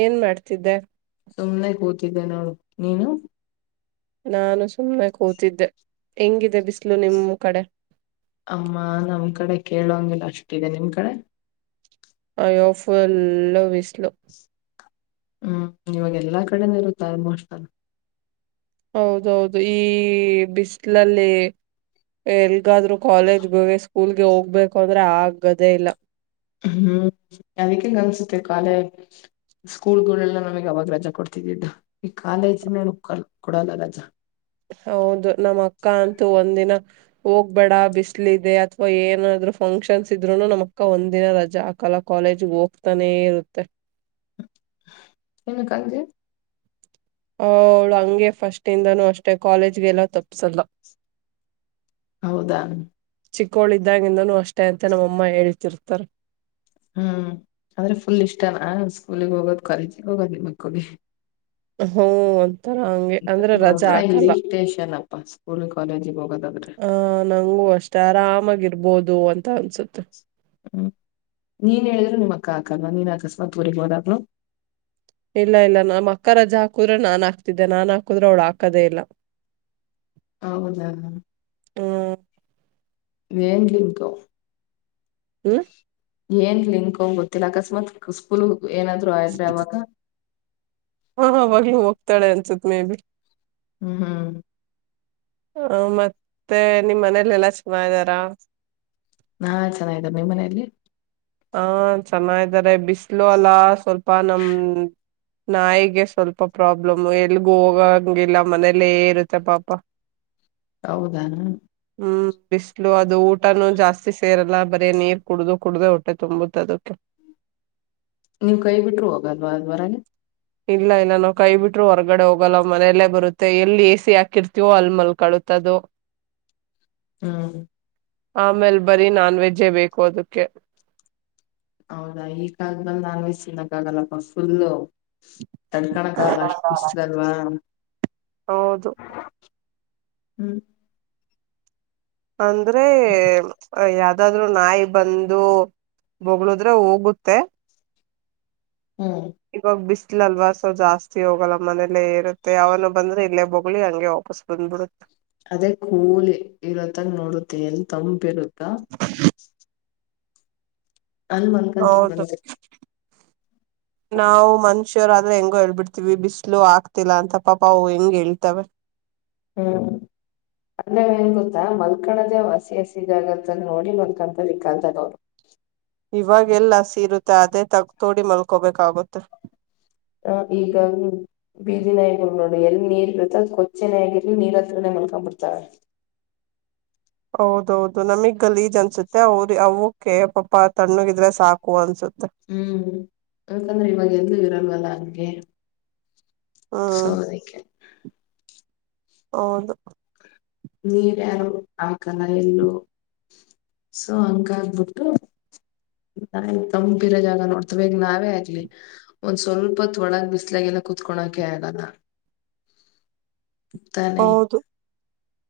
ಏನ್ ಮಾಡ್ತಿದ್ದೆ ಸುಮನೆ ಕೂತಿದ್ದೆ ನು ನೀನು ನಾನು ಸುಮ್ಮನೆ ಕೂತಿದ್ದೆ ಹೆಂಗಿದೆ ಬಿಸಿ್ಲು ನಿಮ್ಮ್ ಕಡೆ ಅಮ್ಮ ನಮ್ ಕಡೆ ಕೇಳೋಂಗಗೆಿಲ್ಲ ಅಷ್ಟಿದೆ ನಿಮ್ ಕಡೆ ಆಯೋಫಲ್ಲ ವಿಿಸಲು ಹ್ಮ್ ಇವಾಗ ಎಲ್ಲಾ ಕಡೆನ ಇರುತ್ತೆ ಆಮೋಸ್ಟ್ ಅಲ್ಲ ಹೌದೌದು ಈ ಬಿಸಿಲಲ್ಲಿ ಎಲ್ಗಾದ್ರು ಕಾಲೇಜ್ ಬ ಸ್ಕೂಲ್ಗೆ ಹೋಗ್ಬೇಕು ಅಂದ್ರೆ ಆಗದೇ ಇಲ್ಲ ಹ್ಮ್ ಅದಕ್ಕ ಕನಿಸುತ್ತ ಕ ಅಾಲ ಸ್ಕೂಲ್ ಗಳೆಲ್ಲ ನಮಗ್ ಅವಾಗ ರಜಾ ಕೊಡ್ತಿದ್ದಿದ್ದು ಈ ಕಾಲೇಜ್ಿನ ಉಕ್ಕ ಕೊಡಲ್ಲ ರಜಾ ಹೌದು ನಮ್ಮ ಅಕ್ಕ ಅಂತೂ ಒಂದಿನ ಹೋಗ್ಬೇಡ ಬಿಸ್ಲ ಇದೆ ಅಥವಾ ಏನಾದ್ರು ಫಂಕ್ಷನ್ಸ್ ಇದ್ರುನು ನಮಕ್ಕ ಒಂದ ದಿನ ರಜಾ ಆಗ್ತ ಕಲಾ ಕಾಲೇಜ್ಿಗೆ ಹೋಗ್ತಾನೆ ಇರುತ್ತೆ ನ ಕಜ ಅವೌಳ ಹಂಗೆ ಫಸ್ಟ್ ಇಿಂದಾನೂ ಅಷ್ಟೇ ಕಾಲೇಜ್ಗೆಲ್ಲ ತಪ್ಪಸಲ್ಲ ಹೌದಾ ಚಿಕ್ಕೋಳಿದ್ದಾಗಿಂದನೂ ಅಷ್ಟೇ ಅಂತ ನಮ್ಮಮ್ಮ ಹೇಳ್ತಿರ್ತಾರೆ ಹ್ಮ್ ಅಂದ್ರೆ ಫುಲ್ ಇಷ್ಟನಾ ಸ್ಕೂಲಿಗೆ ಹೋಗೋದ್ ಕಾಲೇಜಿಿಗೆ ಹೋಗೋದು ನಿಮ್ಮ ಮಕ್ಕಳಿಗೆ ಹ್ಮ ತರ ಹಂಗೆ ಅಂದ್ರೆ ರಜಾ ಒಂಥರ ಹಾಕಲ್ಲ ಇರಿಟೇಷನ್ ಅಪ್ಪ ಸ್ಕೂಲ್ ಕಾಲೇಜಿಗೆ ಹೋಗೋದಾದ್ರೆ ಆ ನಂಗು ಅಷ್ಟು ಆರಾಮಾಗಿರ್ಬೋದು ಅಂತ ಅನ್ಸುತ್ತೆ ಹ್ಮ್ ನೀನ್ ಹೇಳಿದ್ರು ನಿಮ್ಮ್ ಅಕ್ಕ ಹಾಕಲ್ವಾ ನೀನ್ ಅಕಸ್ಮಾತ್ ಊರಿಗೆ ಹೋದಾಗ್ಲು ಇಲ್ಲ ಇಲ್ಲ ನಮ್ಮ್ ಅಕ್ಕ ರಜಾ ಹಾಕುದ್ರೆ ನಾನ್ ಹಾತಿದ್ದೆ ನಾನ್ ಹಾಕುದ್ರೆ ಅವ್ಳು ಹಾಕದೇ ಇಲ್ಲ ಹೌದ ಹ್ಮ್ ವೇಂದಿಂಗ ಹ್ಮ ಏನ್ ಲಿಂಕ್ ಹೋಗ್ ಗೊತ್ತಿಲ್ಲ ಅಕಸ್ಮಾತ್ ಸ್ಕೂಲ್ ಏನಾದ್ರು ಆದ್ರೆ ಅವಾಗ ಹಾವಾಗ್ಲು ಹೋಗ್ತಾಳೆ ಅನ್ಸತ್ ಮೇ ಬಿ ಹ್ಮ್ ಹ್ಮ್ ಹ ಮತ್ತೆ ನಿಮ್ಮ್ ಮನೇಲೆ ಎಲ್ಲಾ ಚೆನ್ನ ಇದ್ದಾರಾ ನಾ ಚೆನ್ನಾಗಿದ್ದ ನಿ ಮನೆಯಲ್ಲಿ ಹಾ ಚೆನ್ನಾರೆ ಬಿಸ್ಲು ಅಲ್ಲ ಸ್ವಲ್ಪ ನಮ ನಾಯಿಗೆ ಸ್ವಲ್ಪ ಪ್ರಾಬ್ಲಮ್ ಎಲ್ಗ ಹೋಗಂಗಿಲ್ಲ ಮನೇಲ್ಲೇ ಇರುತ್ತೆ ಪಾಪ ಹೌದಾ ಹ್ಮ್ ಬಿಸಿ್ಲು ಅದು ಊಟನುೂ ಜಾಸ್ತಿ ಸೇರಲ್ಲ ಬರೀ ನೀರ್ ಕುಡ್ದು ಕುಡ್ದಟ ಮ ತುಂಬುತ್ತ ಅದಕ್ಕೆ ನೀವು್ ಕೈ ಬಿಟ್ರು ಹೋಗಲ್ವಾ ಅದ್ರ ಇಲ್ಲ ಇಲ್ಲ ನಾವು ಕೈ ಬಿಟ್ರರು ಹೊರ್ಗಡೆ ಹೋಗಲ್ಲ ಮನೆಯಲ್ಲೇ ಬರುತ್ತೆ ಎಲ್ಲಿ ಎ ಸಿಿ ಹಾಕಿರ್ತೀವೋ ಅಲ್ ಮಲ್ಕಳುತ್ತ ತದು ಹ್ಮ್ ಆಮೇಲ್ ಬರೀ ನಾನ್ ವೆಜ್ಜೇ ಬೇಕು ಅದಕ್ಕೆ ಹೌದಾ ಈಗಾದ್ಮೇಲ್ ನಾವಯಸ್ಿನಕ್ಕ ಆಗಲ್ಲಪ್ಪ ಫುಲ್ಲ ತಡ್ಕಣಕಲ್ಲ ಅಷ್ಟು ಇಿಸ್ರಲ್ವಾ ಹೌದು ಹ್ಮ್ ಅಂದ್ರೆ ಯಾವ್ದಾದ್ರು ನಾಯಿ ಬಂದು ಬಗ್ಳದ್ರೆ ಹೋಗುತ್ತೆ ಹ್ಮ್ ಇವಾಗ ಬಿಸಲಲ್ವಾ ಸೊ ಜಾಸ್ತಿ ಹೋಗಲ್ಲ ಮನೇಲ್ಲೇ ಇರುತ್ತೆ ಅವನು ಬಂದ್ರೆ ಇಲ್ಲೇ ಬೋಗಲಿ ಹಂಗೆ ವಾಪಸ್. ದು ಬಿಡ. ಅದೇ ಕೂಲಿ ಇರತ್ತಾಗ ನೋಡುತ್ತೆ ಎಲ್ಲಿ ತಂಪಿರುತ್ತಾ. ಹ. ಅಲ್ ಮಲ್ಕಂತ ಹೌದು. ಬಂದೆ ನಾವು ಮನುಷ್ಯರ ಆದ್ರೆ ಹೆಂಗೋ ಹೇಳ್ಬಿಡ್ತವಿ ಬಿಸಿಲು ಆಗ್ತಿಲ್ಲ ಅಂತ ಪಾಪಾ ಅವು ಹೆಂಗ ಹೇಳ್ತವೆ. ಹ್ಮ್. ಅಂದ್ರ ಏನ್ ಗೊತ್ತಾ ಮಲ್ಕಣದ ಹಸಿ ಹಸಿ ಜಾಗತ್ತಲ್ಲಿ ನೋಡಿ ಬರ್ಕಂತ ದಿಕ್ಕಾಂತಗ ಅವರು. ಇವಾಗೆಲ್ಲ ಸೀರುತ್ತೆ ಅದೇ ತಗ ತೋಡಿ ಮಲ್ಕೊಬೇಕಾಗುತ್ತೆ. ಹ ಈಗ ಹ್ಮ್. ಬೀದಿಿನಾಯ ನೋಡಿ ಎಲ್ಲಿ ನೀರ್ ಇರುತ್ತ ಅ ಕೊಚ್ಚೆನೇ ಆಗಿರ್ಲಿ ನೀರ್ ಹತ್ರನೇ ಮಲ್ಕೊಂಡ್ ಬಿಡ್ತಾವೆ. ಹೌದೌದು ನಮಗ್ಗಲ್ಲಿ ಈಜ್ ಅನ್ಸುತ್ತೆ. ಮತ್ತೆ ಅವ್ರ ಅವಕ್ಕೆ ಪಾಪ ತಣ್ಣಗಿದ್ರೆ ಸಾಕು ಅನ್ಸುತ್ತೆ ಹ್ಮ್ ಯಾಕಂದ್ರೆ ಇವಾಗ ಎಂದೂ ಇರಲ್ವಲ್ಲ ಅನ್ಗೆ ಹ್ಮ್ ಸೋದಕ್ಕೆ ಹೌದು ನೀರ್ ಯಾರು ಆ ಕಲ ಎಲ್ಲು ಸೊ ಅಂಕಾಗಬಿಟ್ಟು ನಾ ಗಂಭೀರ ಜಾಗ ನೋಡ್ತವೆಗ ನಾವೇ ಆಗ್್ಲಿ ಒಂದ್ ಸ್ವಲ್ಪ ತ ಒಳಗ ಬಿಸ್ಲಾಗಲ್ಲ ಕುೂತ್ಕೊಳಕೆ ಆಗಲ್ಲ ತಾನೆ. ಹೌದು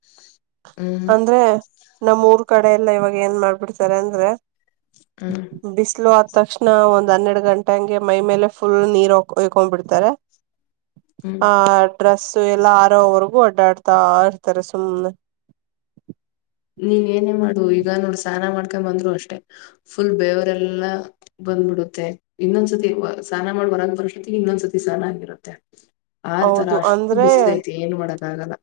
ಹ. ಅಂದ್ರೆ ನಮ ಊರ್ ಕಡೆ ಎಲ್ಲ ಇವಾಗ ಏನ್ ಮಾಡ್ಬಿಡ್ತಾರೆ ಅಂದ್ರೆ. ಹ್ಮ. ಬಿಸಿಲು ಆದ ತಕ್ಷಣ ಒಂದ್ ಹನ್ನೆರಡ್ ಗಂಟೆ ಹಂಗೆ ಮೈ ಮೇಲೆ ಫುಲ್ ನೀರ್ಯ್ಕೊಂಡ್ಬ ಬಿಡ್ತಾರೆ. ಹ್ಮ್ ಹ ಡ್ರೆಸ್ಸು ಎಲ್ಲ ಆರೋವರ್ಗೂ ಓಡ್ಡಾಡ್ತಾ ಇರ್ತಾರೆ ಸುಮ್ಮ್ನೆ. ನೀನ್ ಏನೇ ಮಾಡು ಈಗ ನೋಡ್ ಸ್ನಾನ ಮಾಡ್ಕೊಂಡ್ ಬಂದ್ರು ಅಷ್ಟೆ ಫುಲ್ ಬೇವರೆಲ್ಲಾ. ಬಂದ್ಬಿಡುತ್ತೆ ಇನ್ನೊಂದ್ಸತಿ ಸ್ನಾನ ಮಾಡ್ ಬರಂದ್ ಬರೊತ್ತ ಇನ್ನೊಂದ್ಸತಿ ಸ್ನಾನ ಆಗಿರುತ್ತೆ. ಆತರ ಹೌದು ಅಷ್ಟು ಅಂದ್ರೆ ಬಿಸಲಐತಿ ಏನ್ ಮಾಡಕ್ಕ ಆಗಲ್ಲ.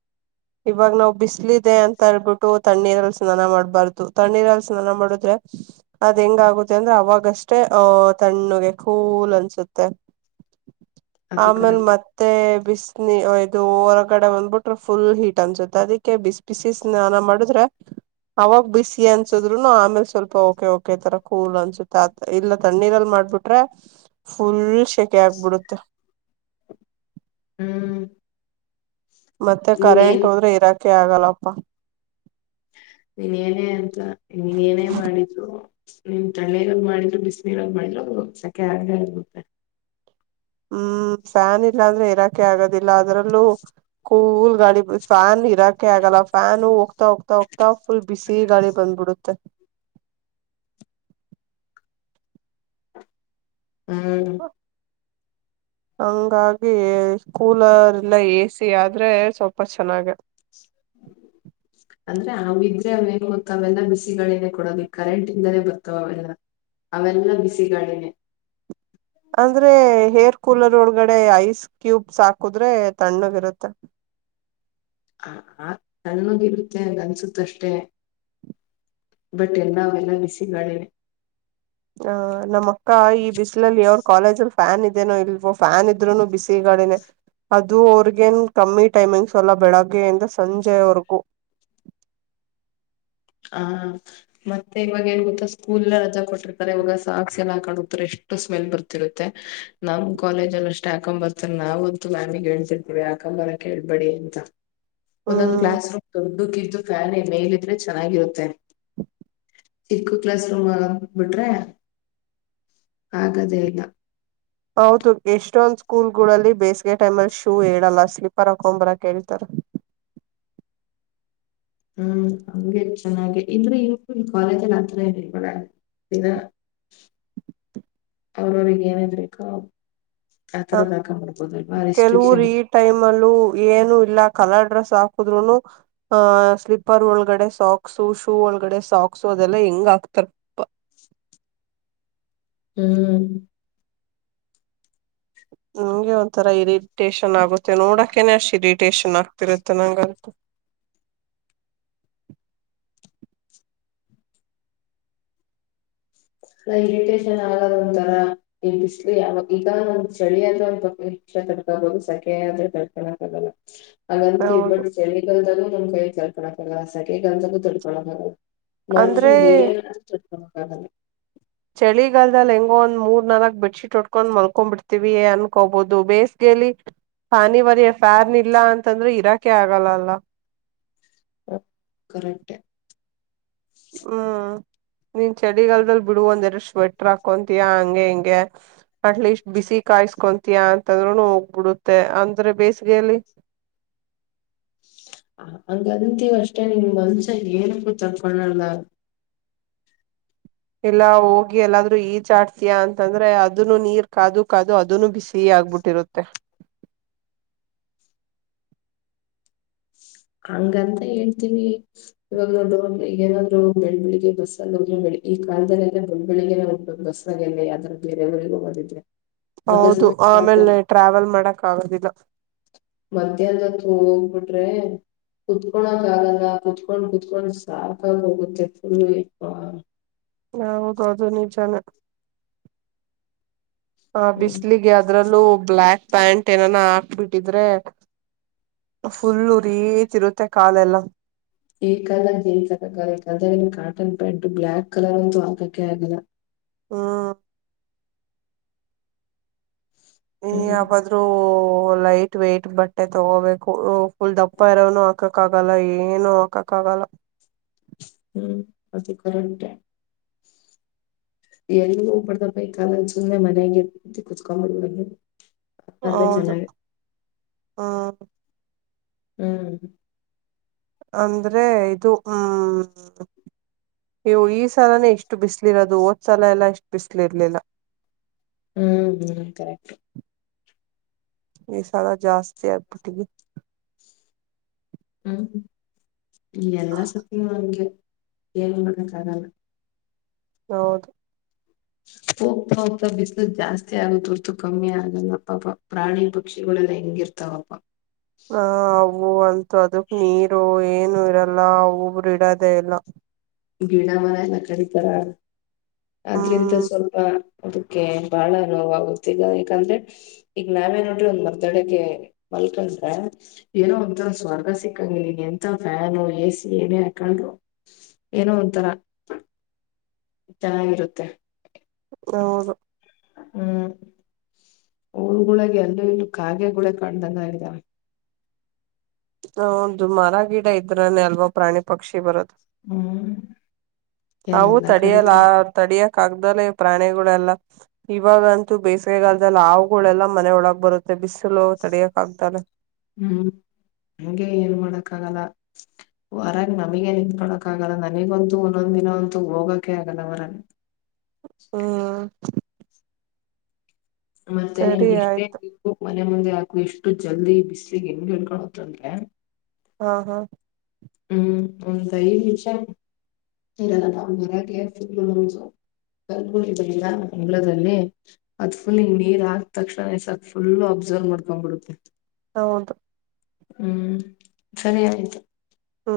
ಇವಾಗ ನಾ್ ಬಿಸ್ಲ ಇದೆ ಅಂತ ಹೇಳ್ಬಿಟ್ಟು ತಣ್ಣೀರಲ್ಲಿ ಸ್ನಾನ ಮಾಡ್ಬಾರ್ದು. ತಣ್ಣೀರ ಹಲ್ಸನ ಮಾಡುದ್ರೆ. ಅದ್ ಹೆಂಗಾಗುತ್ತೆ ಅಂದ್ರೆ ಅವಾಗಷ್ಟೇ ಅಹ ತಣ್ಣುಗೆ ಕೂಲ್ ಅನ್ಸುತ್ತೆ. ಅದು ಆಮೇಲ್ ಕರೆಕ್ಟ್ ಮತ್ತೆ ಬಿಸನಿ ಇದು ಹೊರಗಡೆ ಬಂದ್ಬಿಟ್ರೆ ಫುಲ್ ಹಿಟ್ ತನ್ಸುತ್ತೆ ಅದಕ್ಕೆ ಬಿಸ್ ಬಿಸ ನಾನ ಮಾಡುದ್ರೆ ಅವಾಗ ಬಿಸಿ ಅನ್ಸುದ್ರುನು ಆಮೇಲೆ ಸ್ವಲ್ಪ ಓಕೆ ಓಕೆ ತರ ಕೂಲ್ ಅನ್ಸುತ್ತೆ ಅ ಇಲ್ಲ ತಣ್ಣೀರಲ್ಲಿ ಮಾಡ್ಬಿಟ್ರೆ ಫುಲ್ ಸೆಕೆ ಆಗ್ಬಿಡುತ್ತೆ ಹ್ಮ್ ಮತ್ತೆ ನೀನ್ ಕರೆಂಟ್ ಏನ್ ಹೋದ್ರೆ ಇರಾಕೆ ಆಗಲ್ಲಪ್ಪ ನೀನೆನೆ ಅಂತ ನೀನೆನೇ ಮಾಡಿದ್ರು ನಿವು ತಣೆರಲ್ ಮಾಡಿದ್ರು ಬಿಸ್ನಿರಲಿ ಮಾಡಿದ್ರು ಸಕೆ ಆಗೆ ಆಗುತ್ತೆ ಹ್ಮ್ ಫ್ಯಾನ್ ಇಲ್ಲ ಅಂದ್ರೆ ಇರಾಕೆ ಆಗೋದಿಲ್ಲ ಅದ್ರಲ್ಲೂ ಕೂಲ್ ಗಾಡಿ ಫ್ಯಾನ್ ಇ ಇರಾಕೆ ಆಗಲ್ಲ ಫ್ಯಾನ್ ಹೋಗ್ತಾ ಹೋಗ್ತಾ ಹೋಗ್ತಾ ಫುಲ್ ಬಿಸಿ ಗಾಳಿ ಬಂದ್ಬಿಡುತ್ತೆ ಹ್ಮ [unintelligible] ಹಂಗಾಗಿ ಕೂಲರ್ಂದ ಎ ಸಿ ಆದ್ರೆ ಸ್ವಲ್ಪ ಚೆನ್ನಾಗ [unintelligible] ಅಂದ್ರೆ ಅವ ಇದ್ರೆ ಅವೇಂಗ ಗೊತ್ತ ಅವೆಲ್ಲ ಬಿಸಿಗಳನೆೇ ಕೊಡೋದು ಕರೆಂಟ್ ಇಂದಾನೇ ಬರ್ತಾವ ಅವೆಲ್ಲ ಅವೆಲ್ಲ ಬಿಸಿಗಾಳಿನೆ ಅಂದ್ರೆ ಹೇರ್ ಕೂಲರ್ ಒಳಗಡೆ ಐಸ್ ಕ್ಯೂಬ್ಸ್ ಹಾಕುದ್ರೆ ತಣ್ಣಗಿರುತ್ತೆ ಆ ಆ ಸಣ್ಣಗಿರುತ್ತೆ ಅನ್ಸುತ್ತ ಅಷ್ಟೆ ಬಟ್ ಎಲ್ಲ ಅವೆಲ್ಲ ಬಿಸಿಗಳೇ ಅಹ ನಮ್ಮಕ್ಕ ಈ ಬಿಸಿಲಲ್ಲಿ ಅವರು ಕಾಲೇಜಲ್ಲಿ ಫ್ಯಾನ್ ಇದದೆೇನೋ ಇಲ್ವ ಫ್ಯಾನ್ ಇದ್ರುನು ಬಿಸಿಾಡಿನನೆ ಅದು ಅವ್ರಿಗೇನ್ ಕಮ್ಮಿ ಟೈಮಿಂಗ್ಸ್ ಅಲ್ಲ ಬೆಳಗ್ಗೆಯಿಂದ ಸಂಜೆವರ್ಗೂ ಹ ಮತ್ತೆ ಇವಾಗ ಏನ್ ಗೊತ್ತಾ ಸ್ಕೂಲ್ ರಜಾ ಕೊಟ್ಟಿರ್ತಾರೆ ಇವಾಗ ಸಾಕ್ಸ್ ಎಲ್ಲ ಹಾಕಡತಾರೆ ಎಷ್ಟ ಸ್ಮೆಲ್ ಬರ್ತಿರುತ್ತೆ ನಮ್ ಕಾಲೇಜ ಅಲ್ಲಿ ಅಷ್ಟ ಹಾಕೊ್ ಬರ್ತಾರೆ ನಾವವು ಅಂತು ಮ್ಯಾಮಿಿಗೆ ಹೇಳ್ತಿವಿ ಆಕಂಬಲ ಕೇೇಳಬೇಡಿ ಅಂತ ಒಂದೊಂದಂದು ಹ್ಮ್ ಕ್ಲಾಸ್ ರೂಮ್ ದೊಡ್ಡು ಕ್ದು ಫ್ಯಾನ್ ಇ ಮೇಲೆ ಚೆನ್ನಾಗಿರುತ್ತೆ ಚಿಕ್ಕು ಕ್ಲಾಸ್ ರೂಮ್ ಬಿಟ್ರೆ ಆಗದೇ ಇಲ್ಲ ಹೌದು ಎಷ್ಟೊಂದ್ ಸ್ಕೂಲ್ ಗಳಲ್ಲಿ ಬೇಸಿಗೆ ಟೈಮ್ ಅಲ್ಲಿ ಶೂ ಹೇಳಲ್ಲ ಸ್ಲೀಪರ್ ಹಾಕೊಂಡಂಬರಕ್ ಹೇಳ್ತಾರ ಹ್ಮ್ ಹಗೆ ಚೆನ್ನಾಗೆ ಇಂದ್ರೆ ಇವ ಕಾಲೇಜಲ್ ಹತ್ರ ಏನ ಇಲ್ಬಳ ಈಗ ಅವ್ರವ್ರಿಗೆ ಏನಿದಬೇಕಾ ಹ ಯತರ ಬಾಕ್ಬೋ ಅಲ್ವಾ ಕೆಲವರು ರಿಸ್ಟ್ರಿಕ್ಷನ್ ಇ ಈ ಟೈಮ್ ಅಲ್ಲೂ ಏನು ಇಲ್ಲ ಕಲರ್ ಡ್ರೆಸ್ ಹಾಕುದ್ರುನು ಆ ಸ್ಲೀಪರ್ ಒಳಗಡೆ ಸಾಕ್ಸು ಶೂ ಒಳಗಡೆ ಸಾಕ್ಸು ಅದೆಲ್ಲಾ ಹೆಂಗ್ ಆಗ್ತಾರೆ ಹ್ಮ್ [unintelligible] ನಂಗೆ ಒಂಥರ ಇರಿಟೇಷನ್ ಆಗುತ್ತೆ ನೋಡಕನೆ ಅಷ್ಟು ಇರಿಟೇಷನ್ ಆಗ್ತಿರುತ್ತೆ ನಂಗತು ಎಲ್ಲ ಇರಿಟೇಷನ್ ಆಗದ ಒಂತರ ಈ ಬಿಸಿ್ಲು ಯಾವಾಗ ಈಗ ಒಂದ ಚಳಿ ಆದ್ರೆ ಒಂದ ಪಕ್ಷ ತಡ್ಕೊಬಹದು ಸಕೆ ಆದ್ರೆ ತಡ್ಕೊಕ್ ಆಗಲ್ಲ [unintelligible] ಅ ಗಂಂತ ಹೌದು ಬಟ್ ಚಳಗಾಲದಲು ನಮಕೖ ತಡಕಣಾಗಲ್ಲ ಸೆಕೆಗಾಲದಲು ತಡ್ಕಕಾಣಾಗಲ್ಲ ಮನುಷು ಅಂದ್ರೆ ಏನು ಆದ್ರು ತಡ್ಕಲಗಲ್ಲ ಚಳಿಗಾಲದಲ್ಲಿ ಹೆಂಗೋ ಒಂದ್ ಮೂರ್ ನಾಲ್ಕ್ ಬೆಡ್ಶೀಟ್ ಹೊಟ್ಕೊಂಡ್ ಮಲ್ಕೊ್ಬಿಡ್ತೀವಿ ಅನ್ಕೋಬಹುದು ಬೇಸಗೆಯಲ್ಲಿ ಫಾನು ಬರಿ ಫನ್ ಇಲ್ಲ ಅಂತಂದ್ರೆ ಇರಾಕೆ ಆಗಲ್ಲಲ್ಲ ಕರೆಕ್ಟ್ೆ [inaudible] ಹ್ಮ್ ನೀನ್ ಚಳಿಗಾಲದಲ್ಲಿ ಬಿಡು ಒಂದ್ೆರಡು ಸ್ವೆಟರ್ ಹಾಕೊಂತಯಾ ಹಂಗೆ ಹಿಂಗೆ ಅಟ್ಲೀಸ್ಟ್ ಬಿಸಿ ಕಾಯಸ್ಕೊತಯಾ ಅಂತಂದರೂ ಹೋಗ್ಬಿಡುತ್ತೆ ಅಂದ್ರೆ ಬೇಸಿಗೆಯಲ್ಲಿ ಹಂಗ ಅಂತೀವ ಅಷ್ಟೇ ನಿ [inaudible] ಮಂದಷ ಏನುಪೂ ತಕೊಂಡಲ್ಲ ಎಲ್ಲಾ ಹೋಗಿ ಎಲ್ಲಾದ್ರೂ ಈಜಾಡ್ತಿಯಾ ಅಂತಂದ್ರೆ ಅದನ್ನು ನೀರ್ ಕಾದು ಕಾದು ಅದನು ಬಿಸಿ ಆಗ್ಬಿಟ್ಟು ಇರುತ್ತೆ ಹಂಗಂತ ಹೇಳ್ತೀವಿ ಇವಾಗ ದೊಡ್ಡ ಈಗ ಏನಾದ್ರು ಬೆಳ್ಬಿಳಗ್ಗೆ ಬಸ್ ಅ ಹೋಗಿ ಈ ಕಾಲದಲ್ಲೆಲ್ಲ ಬೆಳ್ಳಗ್ನೇ ಹ್ಬೇಕ ಬಸ್ ಯ್ರೂ ಬೇರೆಯವ್ರಗೋಗೋದಿದ್ರೆ ಹೌದು ಆಮೇಲೆ ಟ್ರಾವೆಲ್ ಮಾಡಕ್ ಆಗದಿಲ್ಲ ಮಧ್ಯಾಹ್ ಹತ್ ಹೋಗ್ಬಿಟ್ರೆ ಕುತ್ಕೋಳಕ್ ಆಗಲ್ಲ ಕುತ್ಕೊಂಡ್ ಕುತ್ಕೊಂಡ್ ಸಾಕಾಗ ಹೋಗುತ್ತೆ ಫುಲ್ ಹ ಹೌದೌದು ನೀವ್ ಜನ ಹ ಹ್ಮ್ ಬಿಸಿ್ಲಿಗೆ ಅದ್ರಲ್ಲೂ ಬ್ಯಾಕ್ ಪ್ಯಾಂಟ್ ಏನಾನ ಹಾಕ್ಬಿಟ್ಟಿದ್ರೆ ಫುಲ್ಲುರಿತಿ ಇರುತ್ತೆ ಕಾಲೆಲ್ಲ ಈಕಾದಾಗ ಜೇನ್ಸ್ ಆಗಾಗ ಕಾದನ್ ಕಾಟನ್ ಪ್ಯಾಂಟ್ ಬ್ಲ್ಯಾಕ್ ಕಲರ್ ಅಂತೂ ಹಾಕಕ್ಕೆ ಆಗಲ್ಲ ಹ್ಮ್ಮ್ ಈ ಹ್ಮ್ ಯಬಾದ್ರೂ ಲೈಟ್ ವೇಟ್ ಬಟ್ಟೆ ತಗೋಬೇಕು ಫುಲ್ ದಪ್ಪ ಇರೋನು ಹಾಕಕ್ ಆಗಲ್ಲ ಏನು ಹಾಕಕ್ ಆಗಲ್ಲ ಹ್ಮ್ ಅದು ಕರಡಟ ಎಲ್ಲ ಹೋಗ್ಬಡ್್ದ ಬೈ ಕಾಲ ಸುಮ್ಮ್ನೆ ಮನ್ಯಾಗರ್ತ ಕುತ್ಕೊಂಬಿಬ ಹೌದು ಹ್ಮ ಹ್ಮ್ ಅಂದ್ರೆ ಇದು ಹ್ಮ್ ಯ್ಯೋ ಈ ಸಲಾನೇ ಎಷ್ಟು ಬಿಸ್ಲಿ ಇರೋದು ಓದ್ ಸಲ ಎಲ್ಲಾ ಎಷ್ಟು ಬಿಸ್ಲಿ ಇರ್ಲಿಲ್ಲ ಹ್ಮ್ ಹ್ಮ್ ಕರೆಕ್ಟ್ ಈ ಸದ ಜಾಸ್ತಿ ಯ ಪುಟ್ಟಿಗೆ ಹ್ಮ್ ಎಲ್ಲ ಸತಿಂಗ ನಮ್ಗೆ ಏನ್ ಮಾಡಕ್ಕ ಆಗಲ್ಲ ಹೌದು ಹೋಗ್ತಾ ಹೋಗ್ತಾ ಬಿಸ್ನೆಸ್ ಜಾಸ್ತಿ ಆಗುತ್ತ ಹೊರ್ತು ಕಮ್ಮಿ ಆಗಲ್ಲಪ್ಪ ಪ್ರಾಣಿ ಪಕ್ಷಿಗಳೆಲ್ಲ ಹೆಂಗಿರ್ತ ತಪ್ಪ ಹ ಅವು ಅಂತೂ ಅದಕ್ ನೀರು ಏನು ಇರಲ್ಲ ಅವುರು ಇಡದೆೇ ಇಲ್ಲ ಗಿಣ ಮನ ಎಲ್ಲ ಕಡಿತಾರ ಆದ್ರಿಂದ ಹ್ಮ್ ಸ್ವಲ್ಪ ಅದಕ್ಕೆ ಬಹಳ ನೋವಾಗುತ್ತೆ ಈಗ ಯಾಕಂದ್ರೆ ಈಗ ನಾವೇ ನೋಡ್ರಿ ಒಂದ್ ಮರ್ದಡೆಗೆ ಮಲ್ಕೊಂಡ್ರ ಏನೋ ಒಂಂತ ಸ್ವರ್ಗ ಸಿಕ್ಕಂಗ ನೀನ್ ಎಂತ ಫ್ಯಾನ್ ಎ ಸಿ ಏನೇ ಹಾಕೊಂಡ್ರು ಏನೋ ಒಂತರ ಚೆನ್ನಾಗಿರುತ್ತೆ ಹೌದು ಹ್ಮ್ ಊರುಗಳಳಗೆ ಎಲ್ಲೂ ಇಲ್ಲೂ ಕಾಗೆಗಳುಳೆ ಕಂಡ್ದಂಗ ಇದ್ದಾವ ಹ ಒದು ಮರ ಗಿಡ ಇದ್ರನೆೆ ಅಲ್ವಾ ಪ್ರಾಣಿ ಪಕ್ಷಿ ಬರದು ಹ್ಮ್ ಎಲ್ಲ ತಡಿಯಲ್ಲ ಕಡಿತಾರೆ ತಡಿಯಕ್ ಆಗ್ದಲ್ಲ ಪ್ರಾಣಿಗಳೆಲ್ಲ ಇವಾಗಂತೂ ಬೇಸಿಗೆಗಲ್ದಲ್ಲಿ ಆಾಗಳೆಲ್ಲಾ ಮನೆ ಒಳಗ ಬರುತ್ತೆ ಬಿಸಿಲು ತಡಿಯಕ್ ಆಗ್ತಾನ ಹ್ಮ್ ಹಗೆ ಏನ್ ಮಾಡಕ್ಕ ಆಗಲ್ಲ ಹೊರಾಗ ನಮಗ ನಿಂಕೊಳಕ್ ಆಗಲ್ಲ ನನಗಂತೂ ಒಂದೊಂದ್ ದಿನ ಅಂತೂ ಹೋಗಕ ಆಗಲ್ಲ ಹೊರಗ್ ಹ್ಮ್ ಮತ್ತೆ ಸರಿ ನಿನ್್ಗೆ ಆಯ್ತು ಎಷ್ಟೇು ಮನೆ ಮುಂದೆ ಹಾಕು ಎಷ್ಟು ಜಲ್ದಿ ಬಿಸ್ಲಿಿಗೆ ಹೆಂಗ್ ಹಳ್ಕೊತ್ತಂದ್ರೆ ಹಾ ಹಾ ಹ್ಮ್ ಒಂತ ಈ ವಿಚ ಕಲಗುಡಲ್ಲಿರ ಬೆಂಗ್ಲದಲ್ಲಿ ಅದ್ಫುಲ್ಂಗ ನೀರ್ ಆದ ತಕ್ಷಣಸಕ್ ಫುಲ್ ಅಬ್ಸರ್ವ್ ಮಾಡ್ಕೊಂಡ್ಬಿಡುತ್ತೆ ಹೌದು ಹ್ಮ್ ಸರಿಯಯತು ಹಾ